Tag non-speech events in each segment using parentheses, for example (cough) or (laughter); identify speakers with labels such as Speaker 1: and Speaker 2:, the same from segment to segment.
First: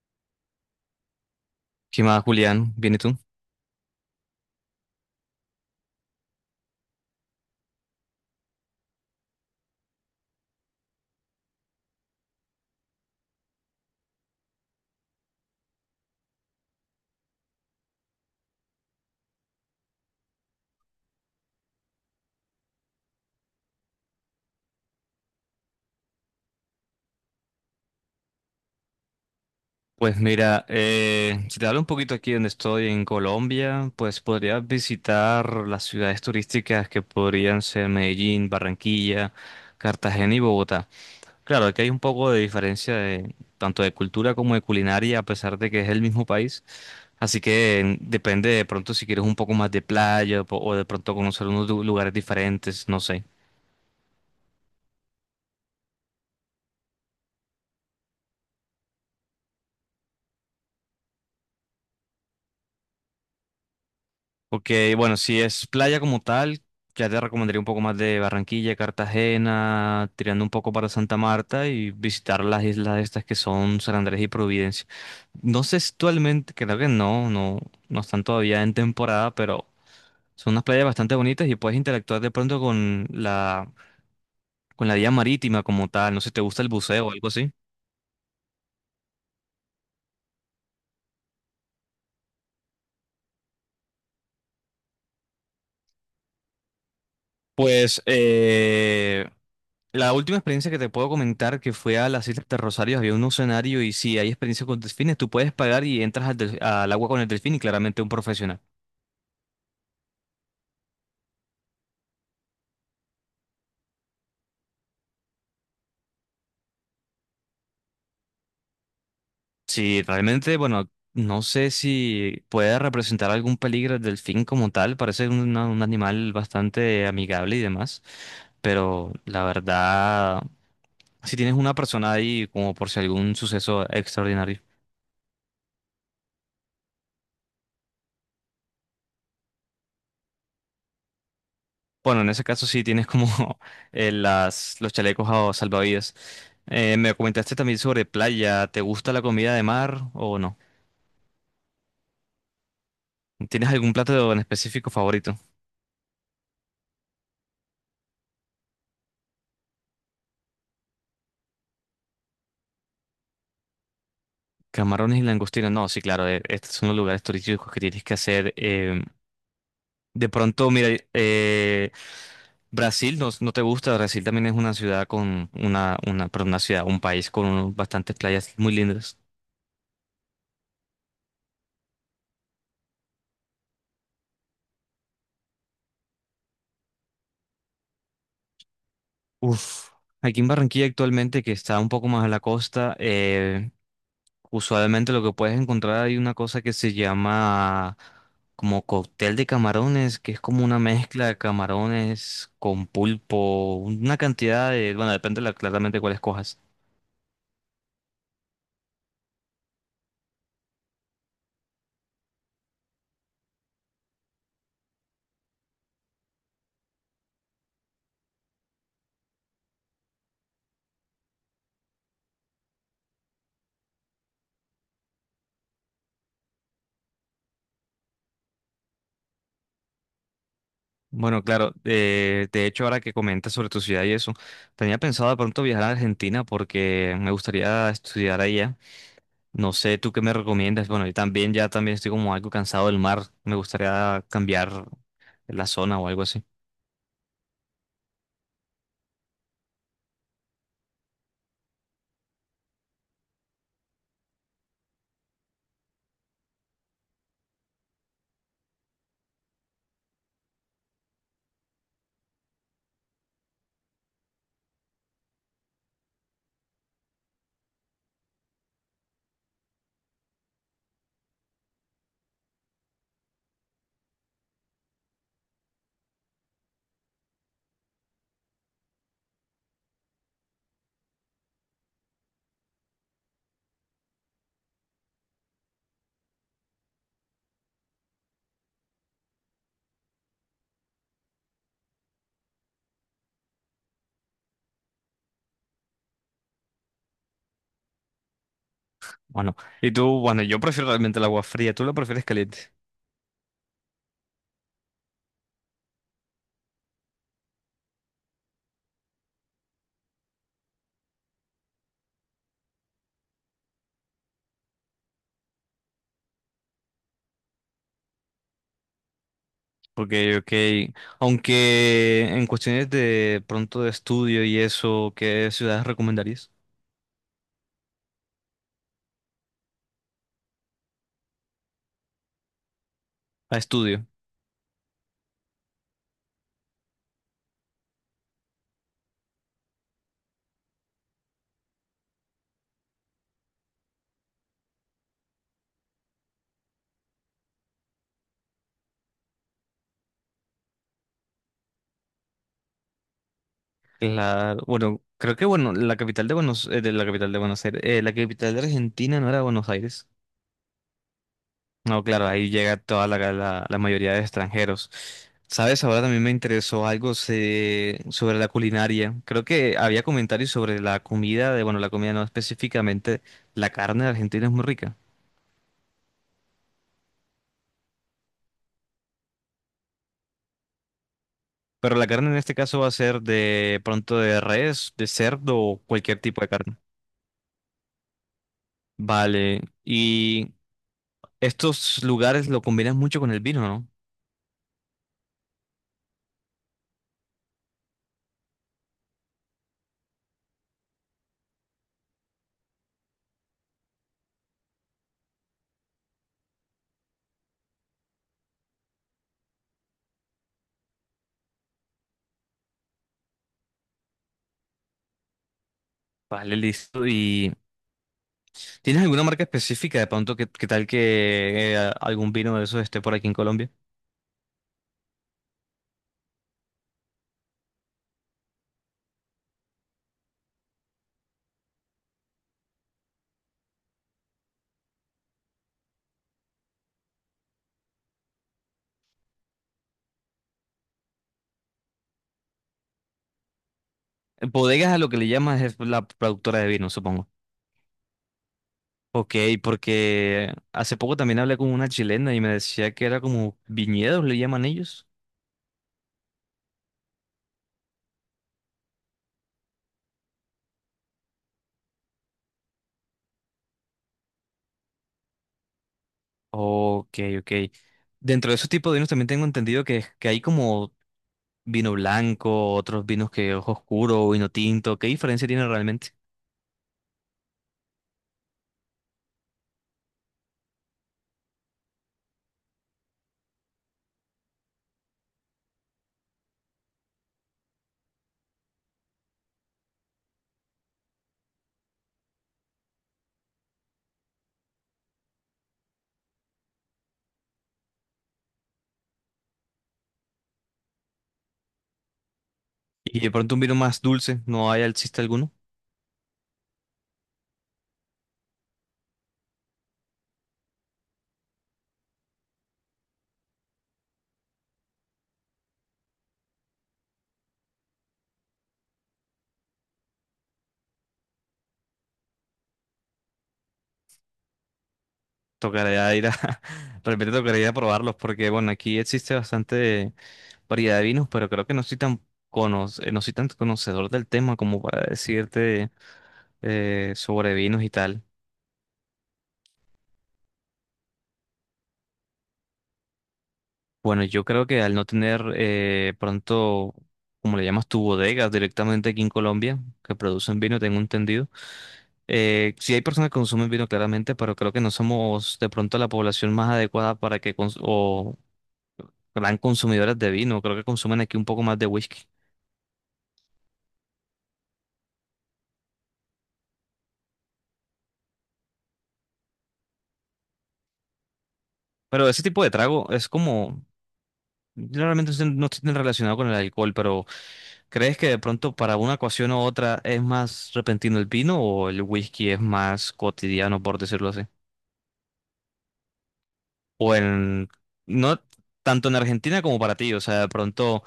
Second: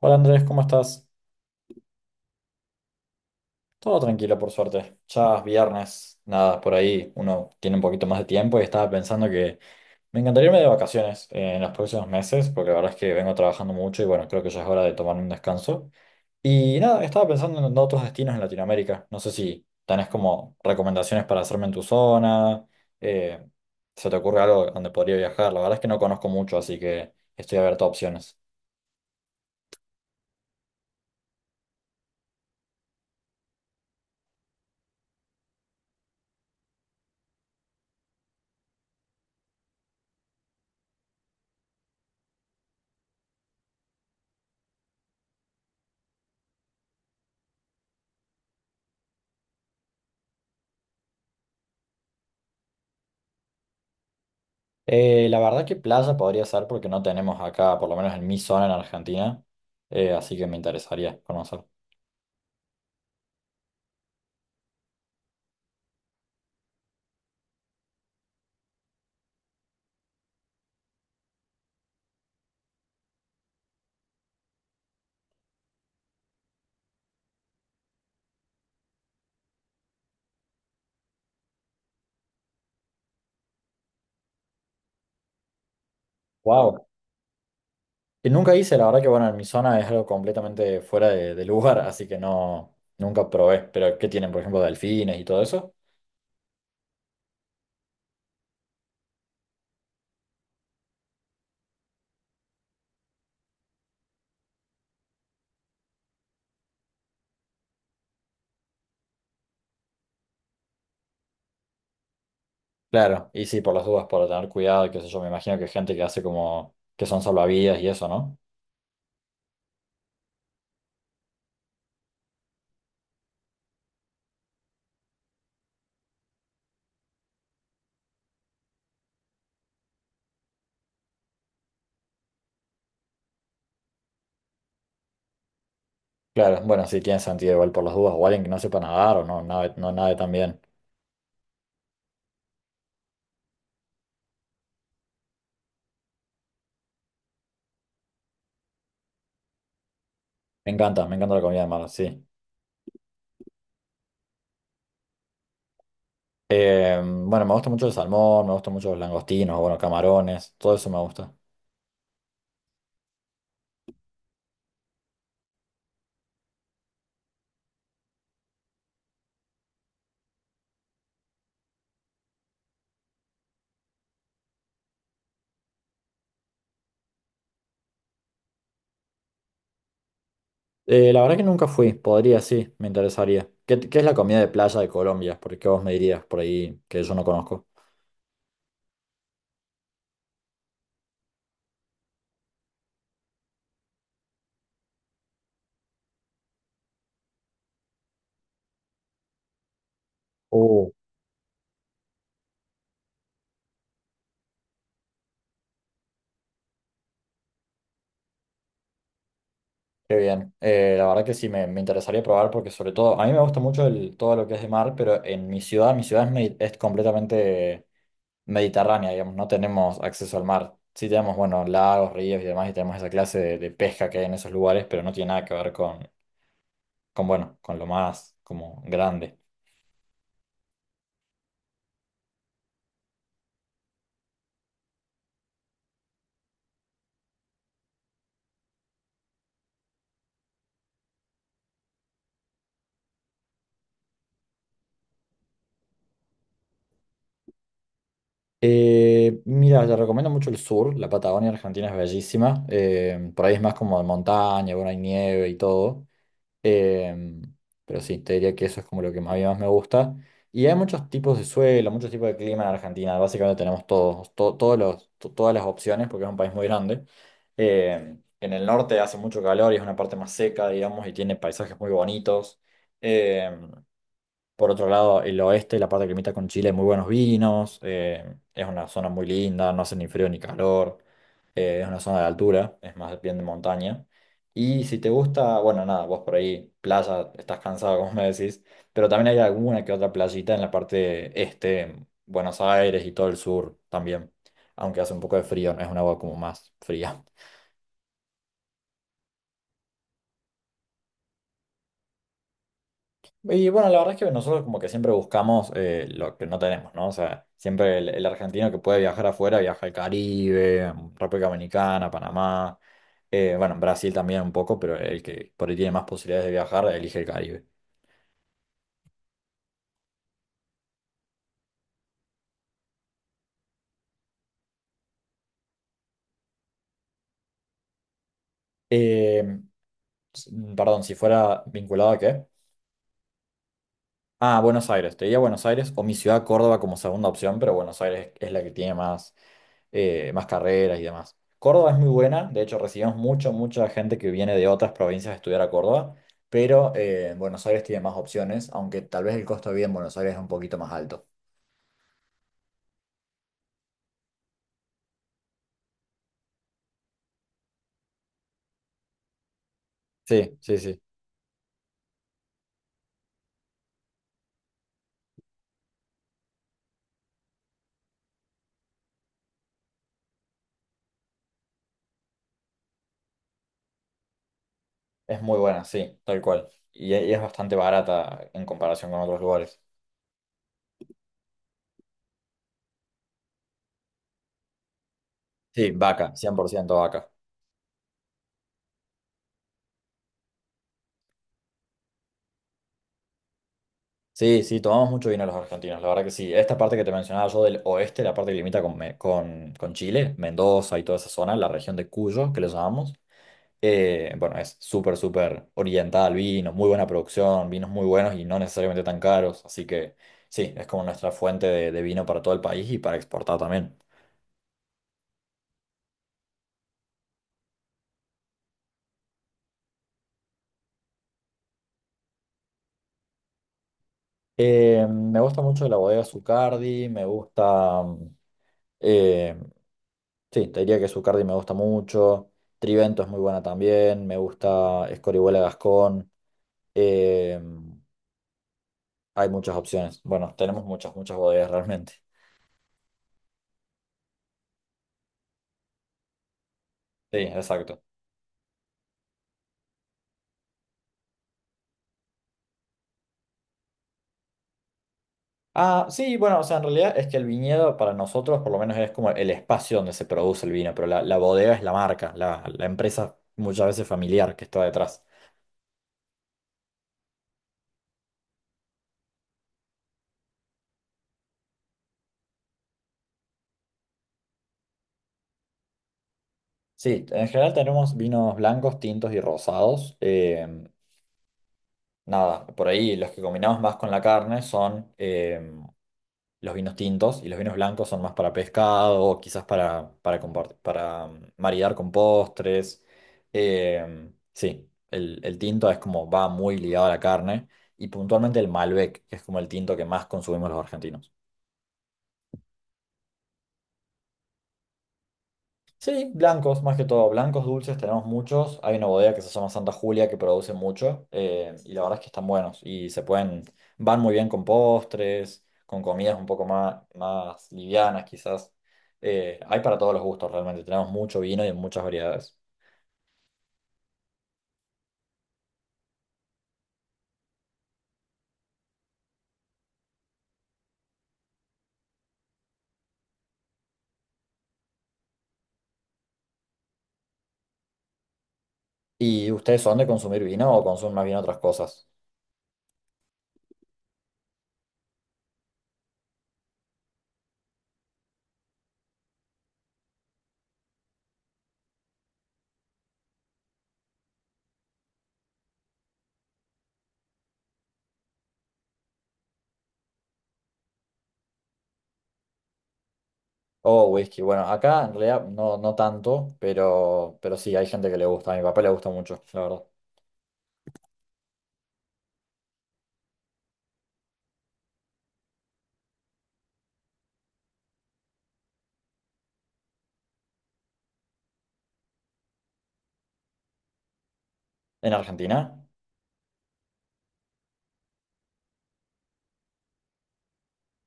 Speaker 1: Hola Andrés, ¿cómo estás?
Speaker 2: ¿Qué más, Julián? ¿Bien y tú?
Speaker 1: Todo tranquilo, por suerte. Ya es viernes, nada, por ahí uno tiene un poquito más de tiempo y estaba pensando que me encantaría irme de vacaciones en los próximos meses, porque la verdad es que vengo trabajando mucho y bueno, creo que ya es hora de tomar un descanso. Y nada, estaba pensando en otros destinos en Latinoamérica. No sé si tenés como recomendaciones para hacerme en tu zona, eh, se te ocurre algo donde podría viajar. La verdad es que no conozco mucho, así que estoy abierto a opciones.
Speaker 2: Pues mira, si te hablo un poquito aquí donde estoy en Colombia, pues podrías visitar las ciudades turísticas que podrían ser Medellín, Barranquilla, Cartagena y Bogotá. Claro, aquí hay un poco de diferencia de, tanto de cultura como de culinaria, a pesar de que es el mismo país. Así que depende de pronto si quieres un poco más de playa o de pronto conocer unos lugares diferentes, no sé.
Speaker 1: La verdad que playa podría ser porque no tenemos acá, por lo menos en mi zona en Argentina, así que me interesaría conocer.
Speaker 2: Ok, bueno, si es playa como tal, ya te recomendaría un poco más de Barranquilla, Cartagena, tirando un poco para Santa Marta y visitar las islas estas que son San Andrés y Providencia. No sé si actualmente, creo que no, no, no están todavía en temporada, pero son unas playas bastante bonitas y puedes interactuar de pronto con con la vía marítima como tal. No sé si te gusta el
Speaker 1: Wow.
Speaker 2: buceo o algo así.
Speaker 1: Que nunca hice, la verdad que bueno, en mi zona es algo completamente fuera de lugar, (laughs) así que no, nunca probé. Pero ¿qué tienen, por ejemplo, delfines y todo eso?
Speaker 2: Pues la última experiencia que te puedo comentar que fue a las Islas de Rosario, había un escenario y si hay experiencia con delfines, tú puedes pagar y entras al agua con el delfín y claramente un profesional.
Speaker 1: Claro, y sí, por las dudas, por tener cuidado, qué sé yo, me imagino que hay gente que hace como que son salvavidas y eso, ¿no?
Speaker 2: Si realmente, bueno, no sé si puede representar algún peligro el delfín como tal, parece un animal bastante amigable y demás, pero la verdad, si tienes una persona ahí como por si algún suceso extraordinario.
Speaker 1: Claro, bueno, sí, tiene sentido igual por las dudas, o alguien que no sepa nadar o no, nada, no nade tan bien.
Speaker 2: Bueno, en ese caso sí tienes como (laughs) las, los chalecos salvavidas. Me comentaste también sobre playa. ¿Te gusta la comida de mar o no?
Speaker 1: Me encanta la comida de mar, sí.
Speaker 2: ¿Tienes algún plato en específico favorito?
Speaker 1: Bueno, me gusta mucho el salmón, me gustan mucho los langostinos, bueno, camarones, todo eso me gusta.
Speaker 2: Camarones y langostinos. No, sí, claro. Estos son los lugares turísticos que tienes que hacer. De pronto, mira, Brasil no, no te gusta. Brasil también es una ciudad con perdón, una ciudad, un país con bastantes playas muy lindas.
Speaker 1: La verdad que nunca fui, podría, sí, me interesaría. ¿Qué es la comida de playa de Colombia? Porque vos me dirías por ahí que yo no conozco.
Speaker 2: Uf. Aquí en Barranquilla actualmente, que está un poco más a la costa, usualmente lo que puedes encontrar, hay una cosa que se llama como cóctel de camarones, que es como una
Speaker 1: Uh.
Speaker 2: mezcla de camarones con pulpo, una cantidad de, bueno, depende de claramente cuál escojas.
Speaker 1: Qué bien. La verdad que sí, me interesaría probar porque sobre todo, a mí me gusta mucho el, todo lo que es de mar, pero en mi ciudad es completamente mediterránea, digamos, no tenemos acceso al mar. Sí tenemos, bueno, lagos, ríos y demás, y tenemos esa clase de pesca que hay en esos lugares, pero no tiene nada que ver con bueno, con lo más como grande.
Speaker 2: Bueno, claro, de hecho ahora que comentas sobre tu ciudad y eso, tenía pensado de pronto viajar a Argentina porque me gustaría estudiar allá. No sé, ¿tú qué me recomiendas? Bueno, yo también ya también estoy como algo cansado del mar, me gustaría cambiar la zona o algo así.
Speaker 1: Mira, te recomiendo mucho el sur, la Patagonia Argentina es bellísima, por ahí es más como de montaña, bueno, hay nieve y todo, eh, pero sí, te diría que eso es como lo que más, a mí más me gusta. Y hay muchos tipos de suelo, muchos tipos de clima en Argentina, básicamente tenemos todos, to- todos los, to- todas las opciones porque es un país muy grande. En el norte hace mucho calor y es una parte más seca, digamos, y tiene paisajes muy bonitos. Eh, Por otro lado, el oeste, la parte que limita con Chile, muy buenos vinos, es una zona muy linda, no hace ni frío ni calor, es una zona de altura, es más bien de montaña. Y si te gusta, bueno, nada, vos por ahí, playa, estás cansado, (laughs) como me decís, pero también hay alguna que otra playita en la parte este, en Buenos Aires y todo el sur también, aunque hace un poco de frío, no es un agua como más fría.
Speaker 2: Bueno, y tú, bueno, yo prefiero realmente el agua fría, tú la prefieres caliente,
Speaker 1: Y bueno, la verdad es que nosotros como que siempre buscamos lo que no tenemos, ¿no? O sea, siempre el argentino que puede viajar afuera viaja al Caribe, República Dominicana, Panamá, bueno, Brasil también un poco, pero el que por ahí tiene más posibilidades de viajar elige el Caribe.
Speaker 2: porque, ok, aunque en cuestiones de pronto de estudio y eso, ¿qué ciudades recomendarías
Speaker 1: Eh, Perdón, ¿si fuera vinculado a qué?
Speaker 2: a estudio?
Speaker 1: Ah, Buenos Aires, te diría Buenos Aires o mi ciudad Córdoba como segunda opción, pero Buenos Aires es la que tiene más más carreras y demás. Córdoba es muy buena, de hecho recibimos mucha gente que viene de otras provincias a estudiar a Córdoba, pero Buenos Aires tiene más opciones, aunque tal vez el costo de vida en Buenos Aires es un poquito más alto.
Speaker 2: La, bueno, creo que, bueno, la capital de Buenos, de la capital de Buenos Aires, la capital de Argentina no era Buenos Aires.
Speaker 1: Sí, sí, sí.
Speaker 2: No, claro, ahí llega toda la mayoría de extranjeros. ¿Sabes? Ahora también me interesó algo sobre la culinaria. Creo que había comentarios sobre la comida, de, bueno, la comida no específicamente, la carne de Argentina es muy rica.
Speaker 1: Es muy buena, sí, tal cual. Y es bastante barata en comparación con otros lugares.
Speaker 2: Pero la carne en este caso va a ser de pronto de res, de cerdo o
Speaker 1: Sí,
Speaker 2: cualquier
Speaker 1: vaca,
Speaker 2: tipo de
Speaker 1: cien por
Speaker 2: carne.
Speaker 1: ciento vaca.
Speaker 2: Vale, y estos lugares lo combinan mucho con el vino, ¿no?
Speaker 1: Sí, sí, tomamos mucho vino los argentinos, la verdad que sí. Esta parte que te mencionaba yo del oeste, la parte que limita con Chile, Mendoza y toda esa zona, la región de Cuyo, que le llamamos. Bueno, es súper, súper orientada al vino, muy buena producción, vinos muy buenos y no necesariamente tan caros. Así que sí, es como nuestra fuente de vino para todo el país y para exportar también.
Speaker 2: Vale, listo. ¿Y tienes alguna marca específica de pronto que tal que algún vino de esos esté por aquí en Colombia?
Speaker 1: Me gusta mucho la bodega Zucardi, me gusta, eh, sí, te diría que Zucardi me gusta mucho. Trivento es muy buena también, me gusta Escorihuela Gascón. eh, hay muchas opciones. Bueno, tenemos muchas bodegas realmente.
Speaker 2: Bodegas a lo que le llamas es la productora de vino, supongo.
Speaker 1: Sí, exacto.
Speaker 2: Ok, porque hace poco también hablé con una chilena y me decía que era como viñedos, le llaman ellos.
Speaker 1: Ah, sí, bueno, o sea, en realidad es que el viñedo para nosotros por lo menos es como el espacio donde se produce el vino, pero la bodega es la marca, la empresa muchas veces familiar que está detrás.
Speaker 2: Ok, ok. Dentro de esos tipos de vinos también tengo entendido que hay como vino blanco, otros vinos que ojo oscuro, vino tinto. ¿Qué diferencia tiene realmente?
Speaker 1: Sí, en general tenemos vinos blancos, tintos y rosados. Nada, por ahí los que combinamos más con la carne son los vinos tintos y los vinos blancos son más para pescado o quizás para maridar con postres. Sí, el tinto es como va muy ligado a la carne y puntualmente el Malbec, que es como el tinto que más consumimos los argentinos.
Speaker 2: Y de pronto un vino más dulce, ¿no hay, existe alguno?
Speaker 1: Sí, blancos, más que todo, blancos dulces tenemos muchos. Hay una bodega que se llama Santa Julia que produce mucho y la verdad es que están buenos y se pueden, van muy bien con postres, con comidas un poco más livianas quizás. Hay para todos los gustos realmente, tenemos mucho vino y en muchas variedades.
Speaker 2: Tocaría ir a, (laughs) realmente tocaría ir a probarlos porque, bueno, aquí existe bastante variedad de vinos, pero creo que no soy tan, no soy tan conocedor del tema como para decirte sobre vinos y tal.
Speaker 1: ¿Y ustedes son de consumir vino o consumen más bien otras cosas?
Speaker 2: Bueno, yo creo que al no tener pronto, como le llamas tu bodega directamente aquí en Colombia, que producen vino, tengo entendido. Sí hay personas que consumen vino claramente, pero creo que no somos de pronto la población más adecuada para que cons- o gran consumidores de vino, creo que consumen aquí un poco más de whisky.
Speaker 1: O whisky, bueno, acá en realidad no, no tanto, pero sí, hay gente que le gusta, a mi papá le gusta mucho, la verdad.
Speaker 2: Pero ese tipo de trago es como, yo realmente no estoy tan relacionado con el alcohol, pero ¿crees que de pronto para una ocasión u otra es más repentino el vino o el whisky es más cotidiano, por decirlo así?
Speaker 1: ¿En Argentina?
Speaker 2: O en, no tanto en Argentina como para ti, o sea, de pronto,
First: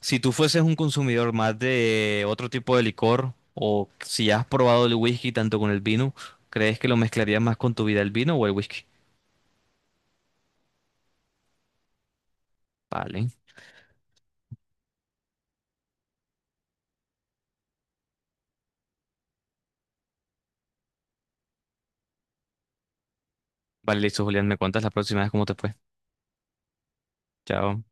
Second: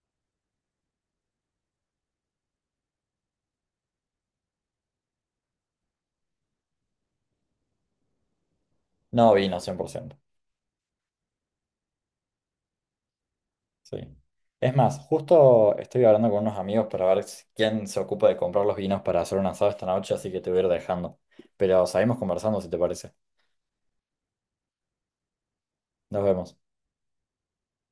Speaker 2: si tú fueses un consumidor más de otro tipo de licor o si ya has probado el whisky tanto con el vino, ¿crees que lo mezclarías más con tu vida el vino o el whisky?
Speaker 1: No, vino, 100%.
Speaker 2: Vale.
Speaker 1: Sí. Es más, justo estoy hablando con unos amigos para ver quién se ocupa de comprar los vinos para hacer un asado esta noche, así que te voy a ir dejando. Pero seguimos conversando si te parece.
Speaker 2: Vale, listo, Julián, me cuentas la próxima vez cómo te fue.
Speaker 1: Nos vemos.
Speaker 2: Chao.